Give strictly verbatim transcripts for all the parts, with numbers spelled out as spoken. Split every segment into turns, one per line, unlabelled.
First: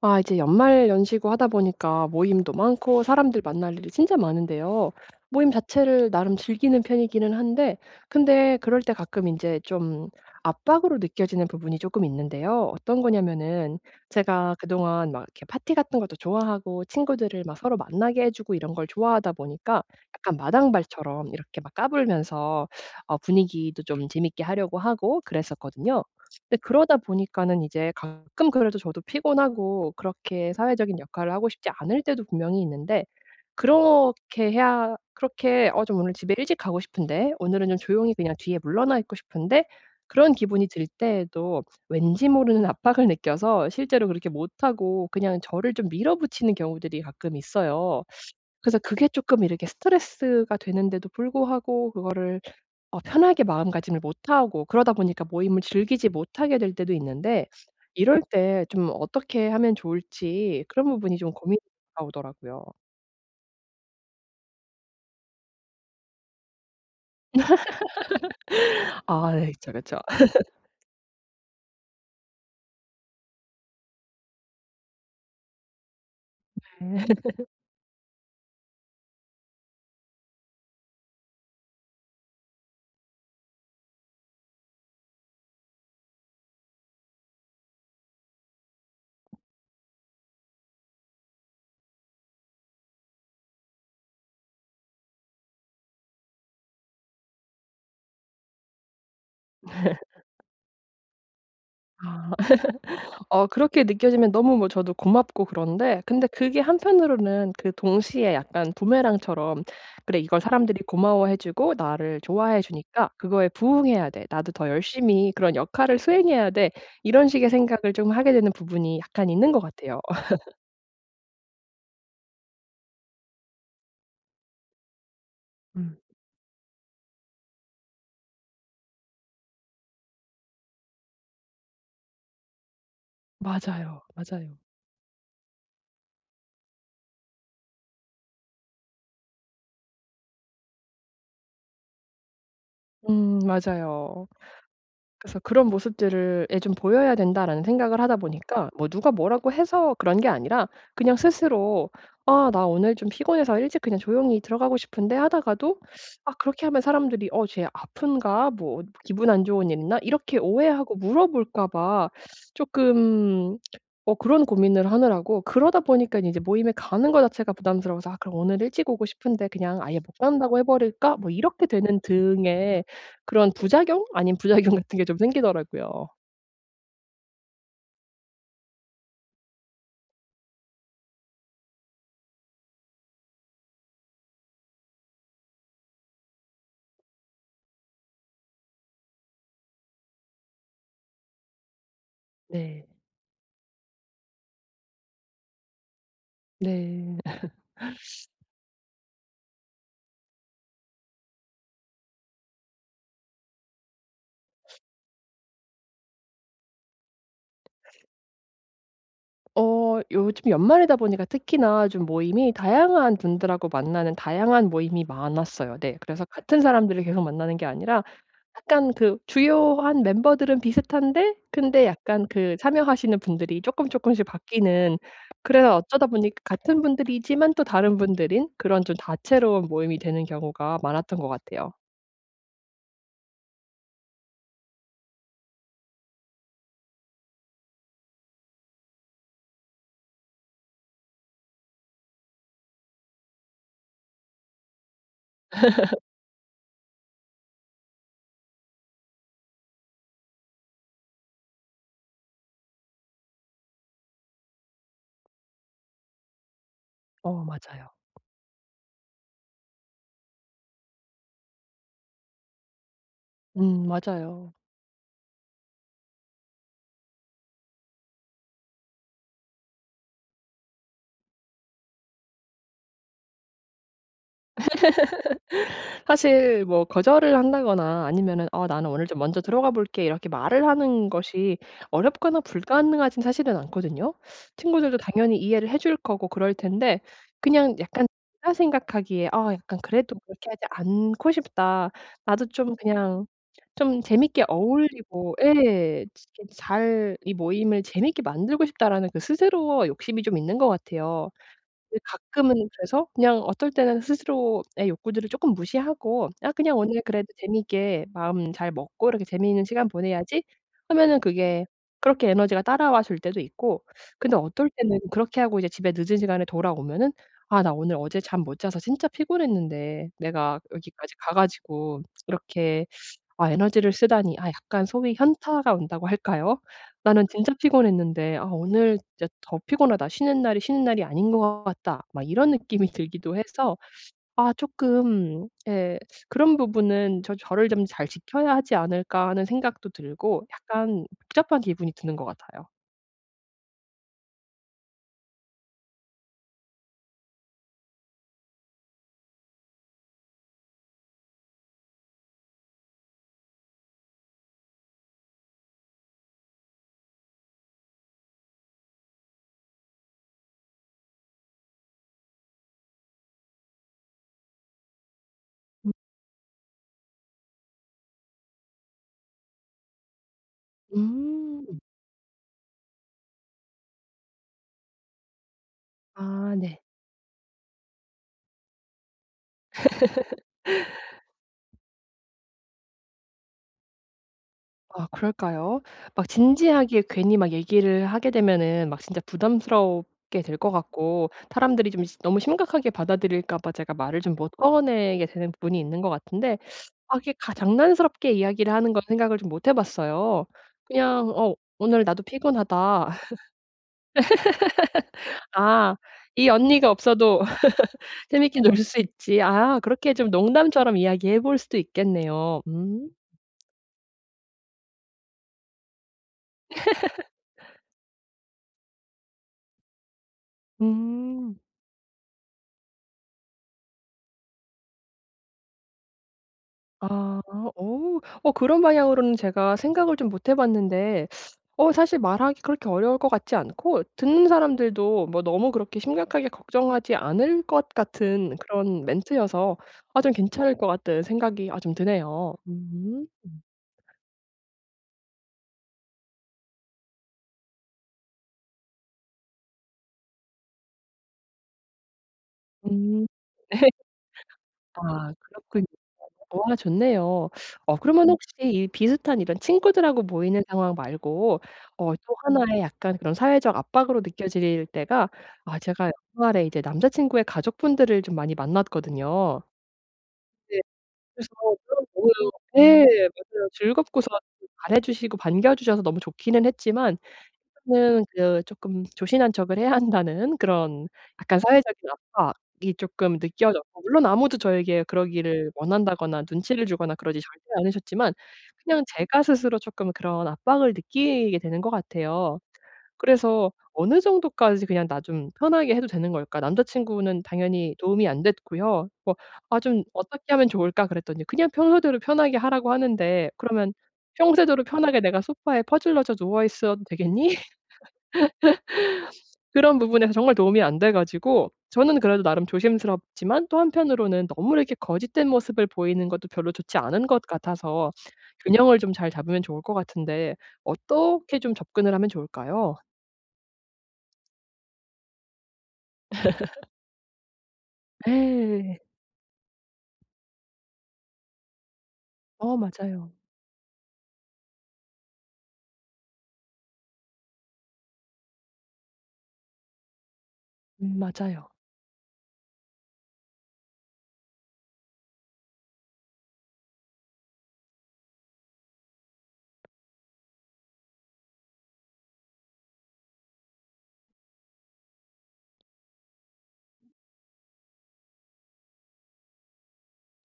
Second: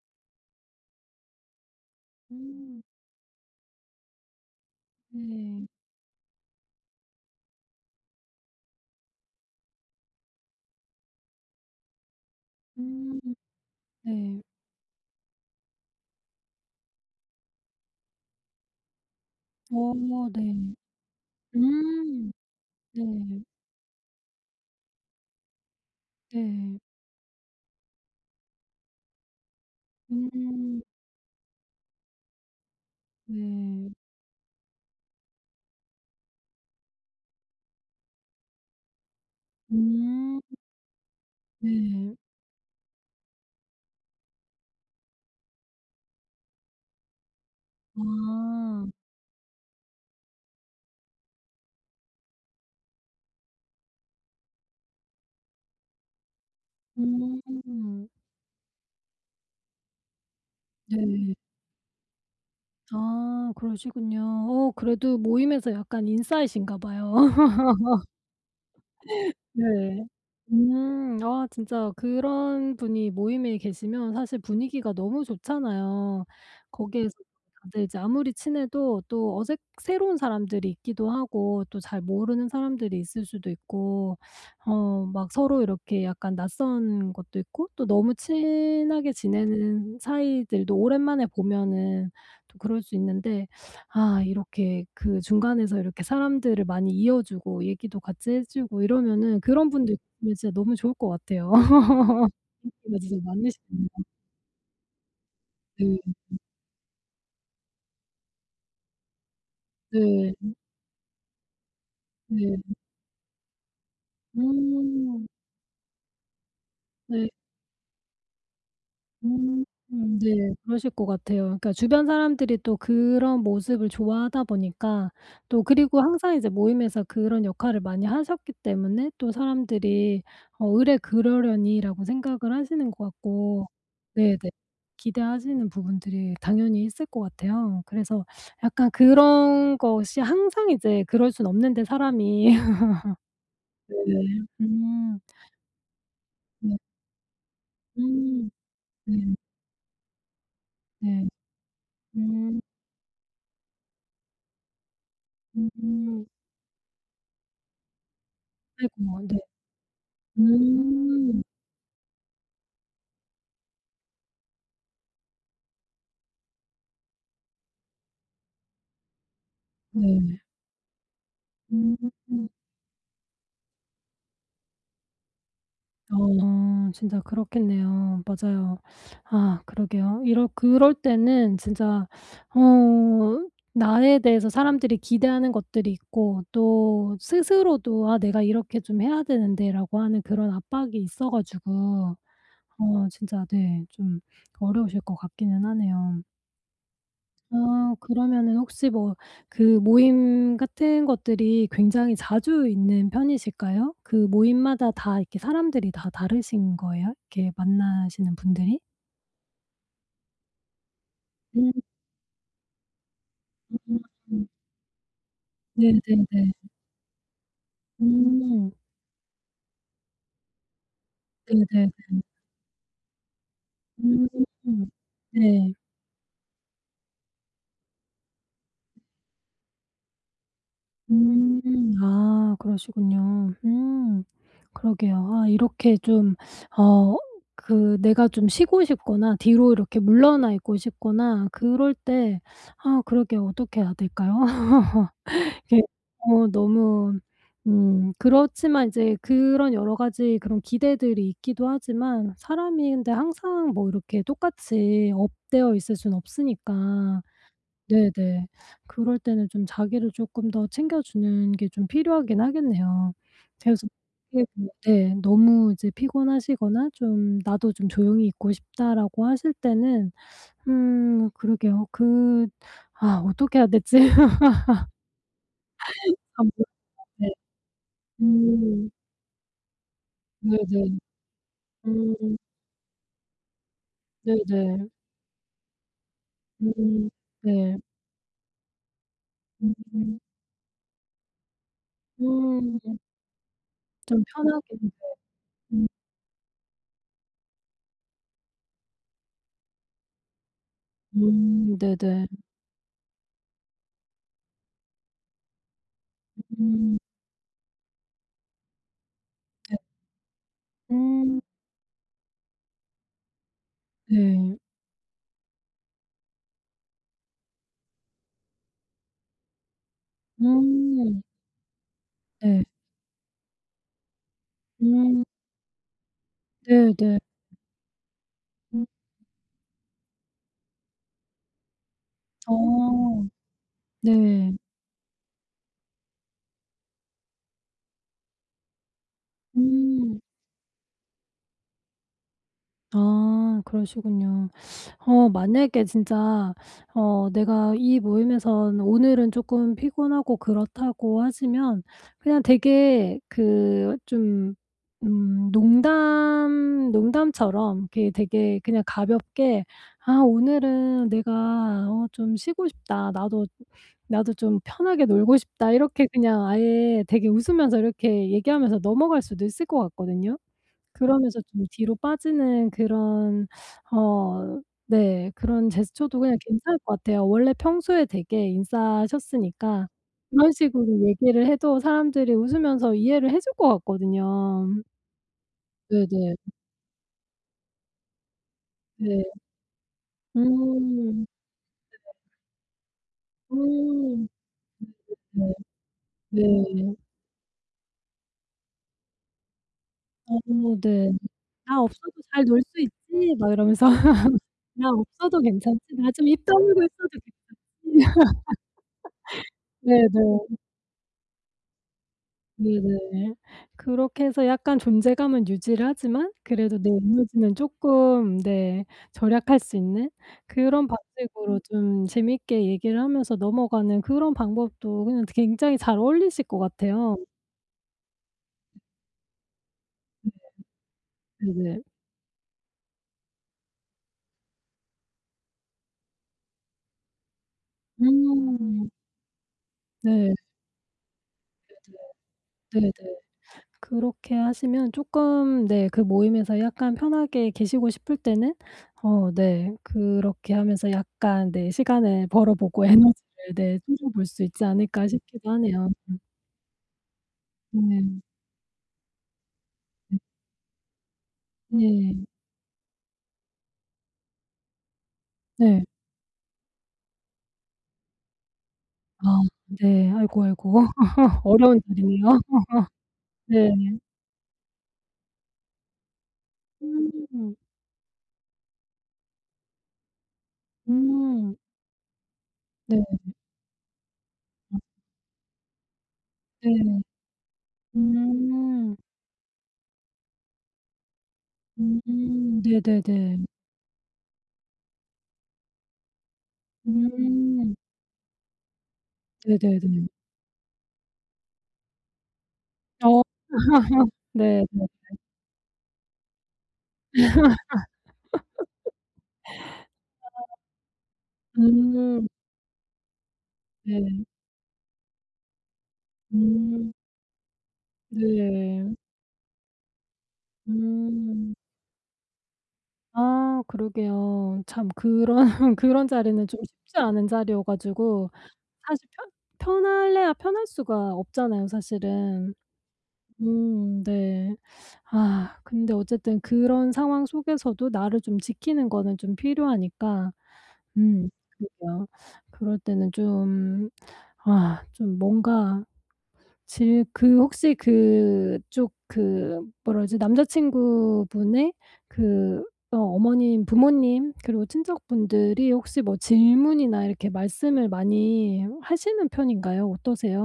아 이제 연말 연시고 하다 보니까 모임도
음
많고 사람들 만날 일이 진짜 많은데요. 모임
네.
자체를 나름 즐기는 편이기는 한데, 근데 그럴 때 가끔 이제 좀 압박으로 느껴지는 부분이 조금 있는데요. 어떤
음
거냐면은,
네.
제가 그동안 막 이렇게 파티 같은 것도 좋아하고 친구들을 막 서로 만나게 해 주고 이런 걸 좋아하다 보니까,
어
약간
네.
마당발처럼 이렇게 막
음
까불면서
네.
어 분위기도 좀 재밌게 하려고 하고 그랬었거든요. 근데
네.
그러다 보니까는 이제 가끔 그래도 저도 피곤하고, 그렇게
음
사회적인 역할을 하고 싶지 않을 때도 분명히 있는데,
네.
그렇게 해야, 그렇게 '어 좀 오늘 집에 일찍 가고 싶은데. 오늘은 좀 조용히 그냥 뒤에 물러나 있고 싶은데.' 그런
음
기분이 들 때에도
네.
왠지 모르는 압박을 느껴서 실제로 그렇게 못하고 그냥 저를 좀 밀어붙이는 경우들이 가끔 있어요. 그래서
아.
그게 쪼끔 이렇게 스트레스가 되는데도 불구하고, 그거를 어 편하게 마음가짐을 못하고, 그러다 보니까 모임을 즐기지 못하게 될 때도 있는데,
음
이럴 때 좀 어떻게 하면 좋을지, 그런 부분이 좀
네.
고민이 다가오더라고요.
아 그러시군요. 어 그래도 모임에서 약간 인싸이신가 봐요.
아 네. 그쵸, 그쵸.
네.
죠
음. 아 진짜 그런 분이 모임에 계시면 사실 분위기가 너무 좋잖아요. 거기에서 다들 이제 아무리 친해도 또 어색 새로운 사람들이 있기도 하고 또 잘 모르는 사람들이 있을 수도 있고 어 막 서로 이렇게 약간 낯선 것도 있고 또 너무 친하게 지내는 사이들도 오랜만에 보면은 또 그럴 수 있는데 아 이렇게 그 중간에서 이렇게 사람들을 많이 이어 주고 얘기도 같이 해 주고 이러면은 그런 분들 있으면 진짜 너무 좋을 것 같아요.
아.
인기가 진짜
어 그렇게
많으시네요.
느껴지면 너무 뭐 저도 고맙고
네.
그런데, 근데 그게 한편으로는, 그 동시에 약간 부메랑처럼 '그래, 이걸
네.
사람들이 고마워해 주고 나를
네.
좋아해 주니까 그거에 부응해야 돼. 나도 더
음.
열심히 그런 역할을 수행해야 돼.' 이런
네.
식의 생각을 좀 하게 되는 부분이 약간 있는 것
음
같아요.
음 네. 그러실 것 같아요. 그러니까 주변 사람들이 또 그런 모습을 좋아하다 보니까 또
음.
그리고 항상 이제 모임에서 그런 역할을 많이 하셨기 때문에 또 사람들이 '어 으레 그러려니.'라고 생각을 하시는 것 같고
맞아요,
네네.
맞아요.
기대하시는 부분들이 당연히 있을 것 같아요. 그래서 약간 그런 것이 항상 이제 그럴 순 없는데 사람이 네.
음 맞아요.
음.
그래서 그런 모습들을 에 좀
네.
보여야 된다라는 생각을 하다
음.
보니까, 뭐 누가
네.
뭐라고 해서 그런 게 아니라 그냥
네.
스스로 '아
음.
나 오늘 좀 피곤해서 일찍 그냥 조용히 들어가고 싶은데.'
음.
하다가도,
음.
아 그렇게 하면 사람들이 '어 쟤 아픈가? 뭐
아이고.
기분
네.
안 좋은 일 있나?' 이렇게 오해하고
음.
물어볼까 봐 쪼끔, 어 그런 고민을 하느라고, 그러다 보니까 이제 모임에 가는 거 자체가 부담스러워서 '아 그럼 오늘 일찍 오고 싶은데 그냥 아예 못
네.
간다고 해 버릴까?' 뭐 이렇게
음.
되는 등의 그런 부작용 아닌 부작용 같은 게 좀 생기더라고요.
어. 아 진짜 그렇겠네요. 맞아요. 아 그러게요. 이럴 그럴 때는 진짜 어 나에 대해서 사람들이 기대하는 것들이 있고 또 스스로도 '아 내가 이렇게 좀 해야 되는데.'라고 하는 그런 압박이 있어 가지고
네.
어 진짜 네 좀 어려우실 것 같기는 하네요.
네.
아 그러면은 혹시 뭐 그 모임 같은 것들이 굉장히 자주 있는 편이실까요? 그 모임마다 다 이렇게 사람들이 다 다르신 거예요? 이렇게 만나시는 분들이?
어 요즘 연말이다 보니까
음
특히나 좀 모임이 다양한 분들하고 만나는
음.
다양한 모임이 많았어요. 네. 그래서
네네네.
같은 사람들을 계속 만나는 게 아니라,
음
약간 그 주요한 멤버들은 비슷한데, 근데
네네네.
약간 그 참여하시는 분들이 쪼끔 쪼끔씩
음.
바뀌는,
네.
그래서 어쩌다 보니까 같은 분들이지만 또 다른 분들인, 그런 좀 다채로운 모임이 되는 경우가 많았던 것
음.
같아요.
아 그러시군요. 음. 그러게요. 아 이렇게 좀 어 그 내가 좀 쉬고 싶거나 뒤로 이렇게 물러나 있고 싶거나 그럴 때 아 그러게요. 어떻게 해야 될까요? 이게 어 너무 음 그렇지만 이제 그런 여러 가지 그런 기대들이 있기도 하지만 사람이 근데 항상 뭐 이렇게 똑같이 업되어 있을 수는 없으니까
어 맞아요.
네네. 그럴 때는 좀 자기를 쪼끔 더 챙겨주는 게 좀 필요하긴 하겠네요.
음
그래서 이게
맞아요.
뭐 네 너무 이제 피곤하시거나 좀 '나도 좀 조용히 있고 싶다.'라고 하실 때는 음 그러게요. 그 아 어떻게 해야 되지?
사실
아무래도
뭐
네.
거절을 한다거나 아니면은 "어 나는
음.
오늘 좀 먼저 들어가 볼게." 이렇게 말을
네네.
하는 것이
음.
어렵거나 불가능하진 사실은 않거든요.
네네.
친구들도 당연히 이해를 해줄 거고 그럴 텐데,
음.
그냥
네.
약간 제가 생각하기에 '아 약간 그래도
음.
그렇게 하지 않고 싶다. 나도 좀
음.
그냥 좀
좀
재밌게
편하게 네.
어울리고',
음.
예, '잘 이 모임을 재밌게 만들고 싶다.'라는, 그 스스로 욕심이 좀 있는 것 같아요.
음
근데
네네.
가끔은, 그래서 그냥 어떨 때는 스스로의 욕구들을 쪼끔 무시하고 '아 그냥
음.
오늘 그래도 재미있게 마음 잘 먹고 이렇게 재미있는
네.
시간 보내야지.' 하면은,
음.
그게 그렇게 에너지가 따라와 줄 때도 있고, 근데
네.
어떨 때는 그렇게 하고 이제 집에 늦은 시간에 돌아오면은 '아 나 오늘, 어제 잠 못 자서 진짜 피곤했는데 내가 여기까지
음.
가 가지고
네.
이렇게 아 에너지를 쓰다니', 아 약간 소위
음.
현타가 온다고 할까요?
네네.
'나는 진짜 피곤했는데 아
음.
오늘 진짜 더 피곤하다. 쉬는 날이 쉬는 날이 아닌 것 같다.' 막 이런 느낌이
어.
들기도 해서,
네.
아 조금, 예, 그런 부분은 '저 저를 좀 잘 지켜야 하지 않을까.' 하는 생각도
음.
들고 약간 복잡한 기분이 드는 것 같아요.
아 그러시군요. 어 만약에 진짜 어 내가 이 모임에선 오늘은 조금 피곤하고 그렇다고 하시면 그냥 되게 그 좀 음 농담 농담처럼 이렇게 되게 그냥 가볍게 "아 오늘은 내가 어 좀 쉬고 싶다. 나도 나도 좀 편하게 놀고 싶다."
음.
이렇게 그냥 아예 되게 웃으면서 이렇게 얘기하면서 넘어갈 수도 있을 것 같거든요. 그러면서 좀
음.
뒤로 빠지는 그런 어 네 그런 제스처도 그냥
아
괜찮을
네.
것 같아요. 원래 평소에 되게 인싸셨으니까 그런 식으로 얘기를 해도 사람들이 웃으면서 이해를 해줄 것 같거든요.
아 그럴까요? 막
네네.
진지하게 괜히 막 얘기를 하게 되면은 막 진짜
네.
부담스럽게 될 것
음.
같고, 사람들이 좀 시 너무 심각하게 받아들일까 봐 제가 말을
음.
좀 못 꺼내게
네.
되는 부분이 있는 것
네.
같은데, 아 이게 가 장난스럽게 이야기를 하는 건 생각을 좀 못 해
어
봤어요.
네.
그냥 '어
"나
오늘
없어도
나도
잘 놀 수
피곤하다.
있지." 막 이러면서 "나 없어도 괜찮지.
아
나 좀 입
이
다물고
언니가
있어도
없어도
괜찮아."
재밌게 놀 수 있지.' 아, 그렇게 좀
네네.
농담처럼 이야기해 볼 수도 있겠네요. 음.
네네. 그렇게 해서 약간 존재감은 유지를 하지만 그래도 내 에너지는 쪼끔 네 절약할 수 있는 그런
음.
방식으로 좀 재밌게 얘기를 하면서 넘어가는 그런 방법도 그냥 굉장히 잘 어울리실 것 같아요.
아. 어. 어 그런 방향으로는 제가 생각을 좀 못해 봤는데,
네네.
어 사실 말하기 그렇게 어려울 것 같지 않고, 듣는 사람들도 뭐 너무 그렇게 심각하게 걱정하지 않을 것 같은
음.
그런 멘트여서 아 좀
네.
괜찮을 것 같다는 생각이 아 좀 드네요.
네네. 네네.
음.
그렇게 하시면 쪼끔 네 그 모임에서 약간 편하게 계시고 싶을 때는 어 네 그렇게 하면서 약간 네 시간을 벌어 보고
음. 네.
에너지를 네 쏟아 볼 수 있지 않을까
아
싶기도
그렇군요.
하네요.
와 좋네요. 어
네.
그러면, 음. 혹시 이 비슷한 이런 친구들하고 모이는 상황 말고 어 또
네.
음. 하나의 약간 그런 사회적 압박으로 느껴질 때가, 아
네.
제가 연말에 이제 남자친구의 가족분들을 좀 많이
아
만났거든요.
네. 아이고,
네.
아이고.
그래서
어려운
너무,
자리네요.
네, 맞아요,
네.
즐겁고서 잘해 주시고 반겨 주셔서 너무 좋기는 했지만,
음.
저는 그 쪼끔 조신한 척을 해야 한다는, 그런
음.
약간 사회적인 압박이
네.
쪼끔 느껴졌고, 물론 아무도 저에게 그러기를 원한다거나 눈치를
네.
주거나 그러지 절대 않으셨지만
음.
그냥 제가 스스로 쪼끔 그런 압박을 느끼게 되는 것
음.
같아요.
네네네.
그래서 어느 정도까지 그냥 '나 좀 편하게 해도 되는 걸까?' 남자 친구는
음.
당연히 도움이 안 됐고요. 뭐 "아 좀
네네네.
어떻게 하면 좋을까?" 그랬더니, "그냥 평소대로 편하게 하라고
어.
하는데, 그러면
네
"평소대로
네.
편하게 내가 소파에 퍼질러져 누워 있어도 되겠니?" 그런 부분에서 정말 도움이 안 돼 가지고, 저는
음.
그래도 나름 조심스럽지만, 또
네.
한편으로는 너무 이렇게 거짓된 모습을 보이는 것도 별로
음.
좋지 않은 것 같아서
네.
균형을 좀 잘 잡으면 좋을 것 같은데,
음.
어떻게 좀 접근을 하면 좋을까요?
아 그러게요. 참 그런 그런 자리는 좀 쉽지 않은 자리여 가지고
예.
사실 편 편할래야 편할 수가 없잖아요 사실은.
어 맞아요.
음 네. 아 근데 어쨌든 그런 상황 속에서도 나를 좀 지키는 거는 좀 필요하니까
음
음
맞아요.
그러게요. 그럴 때는 좀 아 좀 뭔가 질 그 혹시 그쪽 그 뭐라 그러지? 남자친구분의 그 어 어머님, 부모님 그리고 친척분들이 혹시 뭐 질문이나 이렇게 말씀을 많이 하시는 편인가요?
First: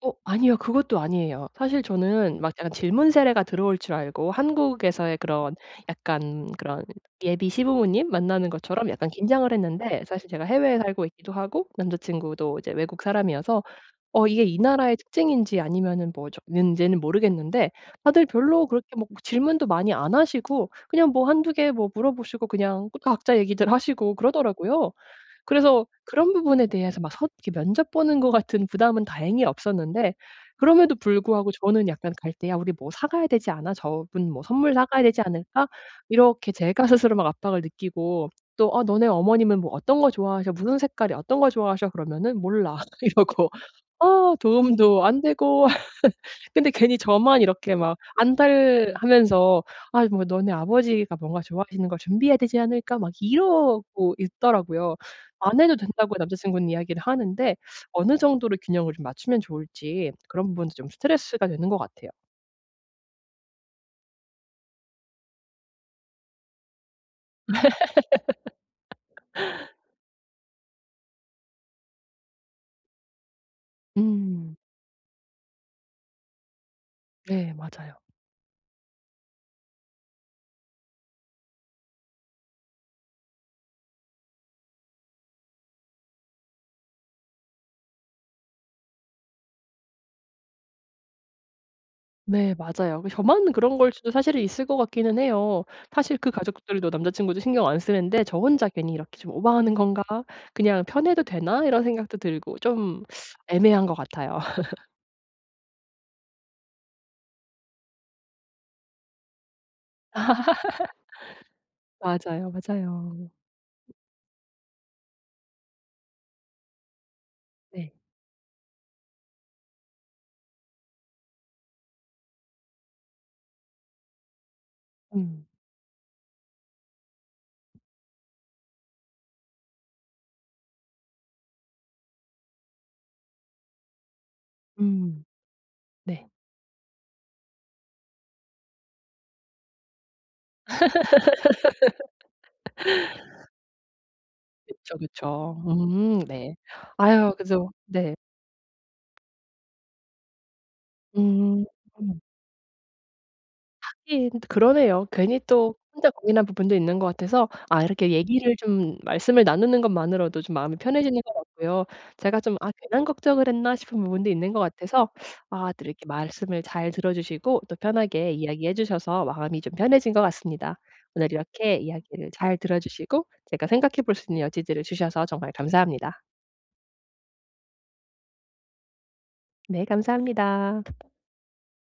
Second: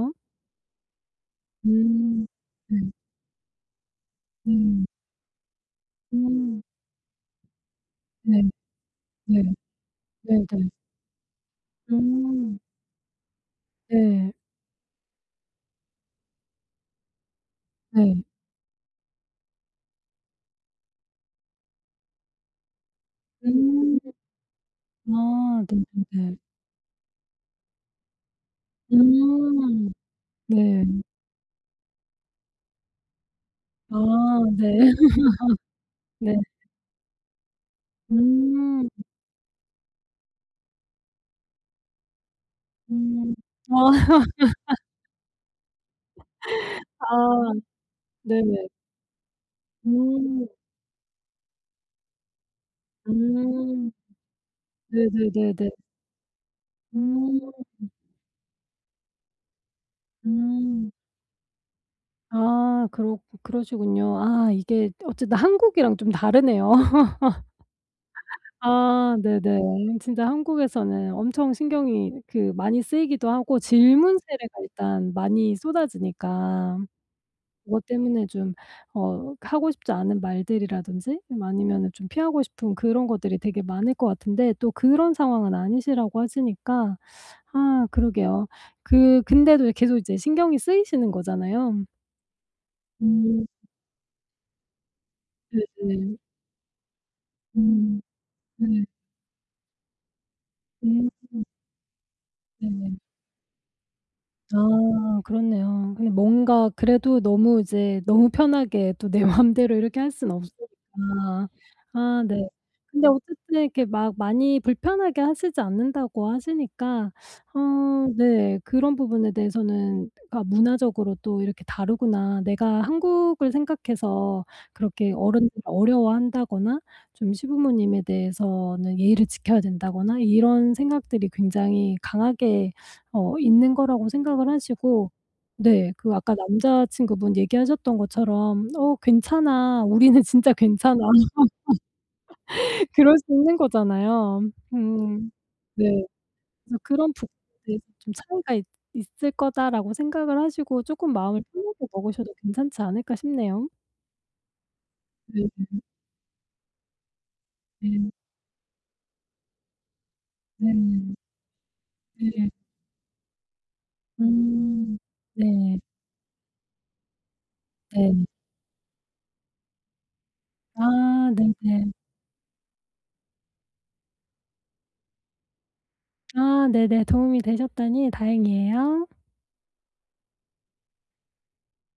어 아니요. 그것도 아니에요. 사실
음.
저는 막 약간
네.
질문 세례가 들어올 줄 알고,
음.
한국에서의 그런, 약간
음.
그런 예비 시부모님
네.
만나는 것처럼 약간
네.
긴장을 했는데, 사실 제가
네네.
해외에 살고 있기도 하고 남자
음.
친구도 이제 외국 사람이어서 어
네.
이게 이 나라의 특징인지 아니면은 뭐죠 는지는 모르겠는데,
네.
다들 별로 그렇게 뭐 질문도 많이 안 하시고 그냥 뭐 한두 개 뭐 물어보시고 그냥 각자 얘기들
음.
하시고 그러더라고요.
아
그래서 그런
네네네.
부분에 대해서 막 서 이렇게 면접 보는 것 같은 부담은 다행히
음.
없었는데,
네.
그럼에도 불구하고 저는 약간 갈 때 '야 우리 뭐 사 가야 되지 않아?
아
저분 뭐 선물
네.
사 가야 되지 않을까?'
네.
이렇게 제가 스스로 막 압박을 느끼고, 또 "어
음.
너네 어머님은 뭐 어떤 거 좋아하셔? 무슨 색깔이 어떤 거 좋아하셔?" 그러면은 "몰라."
음.
이러고,
아.
아 도움도 안 되고, 근데 괜히 저만
아.
이렇게 막
네네.
안달하면서 '아 뭐
음.
너네 아버지가 뭔가 좋아하시는 걸 준비해야 되지 않을까?' 막
음.
이러고 있더라고요. 안
네네네네.
해도 된다고 남자친구는 이야기를
음.
하는데, 어느 정도로 균형을 좀 맞추면 좋을지 그런 부분도 좀
음.
스트레스가 되는 것 같아요.
아 그렇 그러시군요. 아 이게 어쨌든 한국이랑 좀 다르네요. 아 네네. 진짜 한국에서는 엄청 신경이 그 많이 쓰이기도 하고 질문세례가
음.
일단 많이 쏟아지니까.
네
그것
맞아요.
때문에 좀 어 하고 싶지 않은 말들이라든지 아니면은 좀 피하고 싶은 그런 것들이 되게 많을 것 같은데 또 그런 상황은 아니시라고 하시니까 아 그러게요. 그 근데도 계속 이제 신경이 쓰이시는 거잖아요.
네 맞아요. 그
음.
저만 그런 걸 수도 사실은 있을 것 같기는 해요.
네네.
사실 그 가족들도 남자친구도 신경 안
음.
쓰는데 저 혼자
네.
괜히 이렇게 좀 오버하는 건가? 그냥
음.
편해도 되나? 이런 생각도 들고
네네.
좀 애매한 것 같아요.
아 그렇네요. 근데 뭔가 그래도 너무 이제 너무 편하게 또 내 맘대로 이렇게 할 순 없으니까. 아 네.
맞아요,
근데
맞아요.
어쨌든 이렇게 막 많이 불편하게 하시지 않는다고 하시니까 어
네.
네 그런 부분에 대해서는 그러니까 '문화적으로 또 이렇게 다르구나. 내가 한국을 생각해서 그렇게
음.
어른들을 어려워한다거나 좀 시부모님에 대해서는 예의를 지켜야 된다거나 이런 생각들이 굉장히 강하게' 어 있는 거라고 생각을 하시고
음.
네 그
네.
아까 남자친구분 얘기하셨던 것처럼 "어 괜찮아. 우리는 진짜 괜찮아." 그럴 수 있는 거잖아요.
그쵸,
음
그쵸.
네.
음 네.
그래서 그런 부분에
아유 그죠.
대해서 좀
네.
'차이가 있 있을 거다.'라고 생각을 하시고 쪼끔 마음을
음.
편하게 먹으셔도 괜찮지 않을까 싶네요.
하긴 그러네요. 괜히
네.
또 혼자 고민한 부분도 있는 것 같아서, 아 이렇게
네.
얘기를 좀, 말씀을 나누는 것만으로도 좀 마음이 편해지는
네.
것 같고요. 제가
네.
좀 '아 괜한 걱정을 했나?' 싶은 부분도 있는 것
음.
같아서, 아
네.
또 이렇게 말씀을 잘 들어 주시고 또
네.
편하게 이야기해 주셔서 마음이 좀 편해진 것 같습니다.
아
오늘 이렇게
네네.
이야기를 잘 들어 주시고 제가 생각해 볼 수 있는 여지들을 주셔서 정말 감사합니다.
아 네네. 도움이 되셨다니 다행이에요.
네 감사합니다.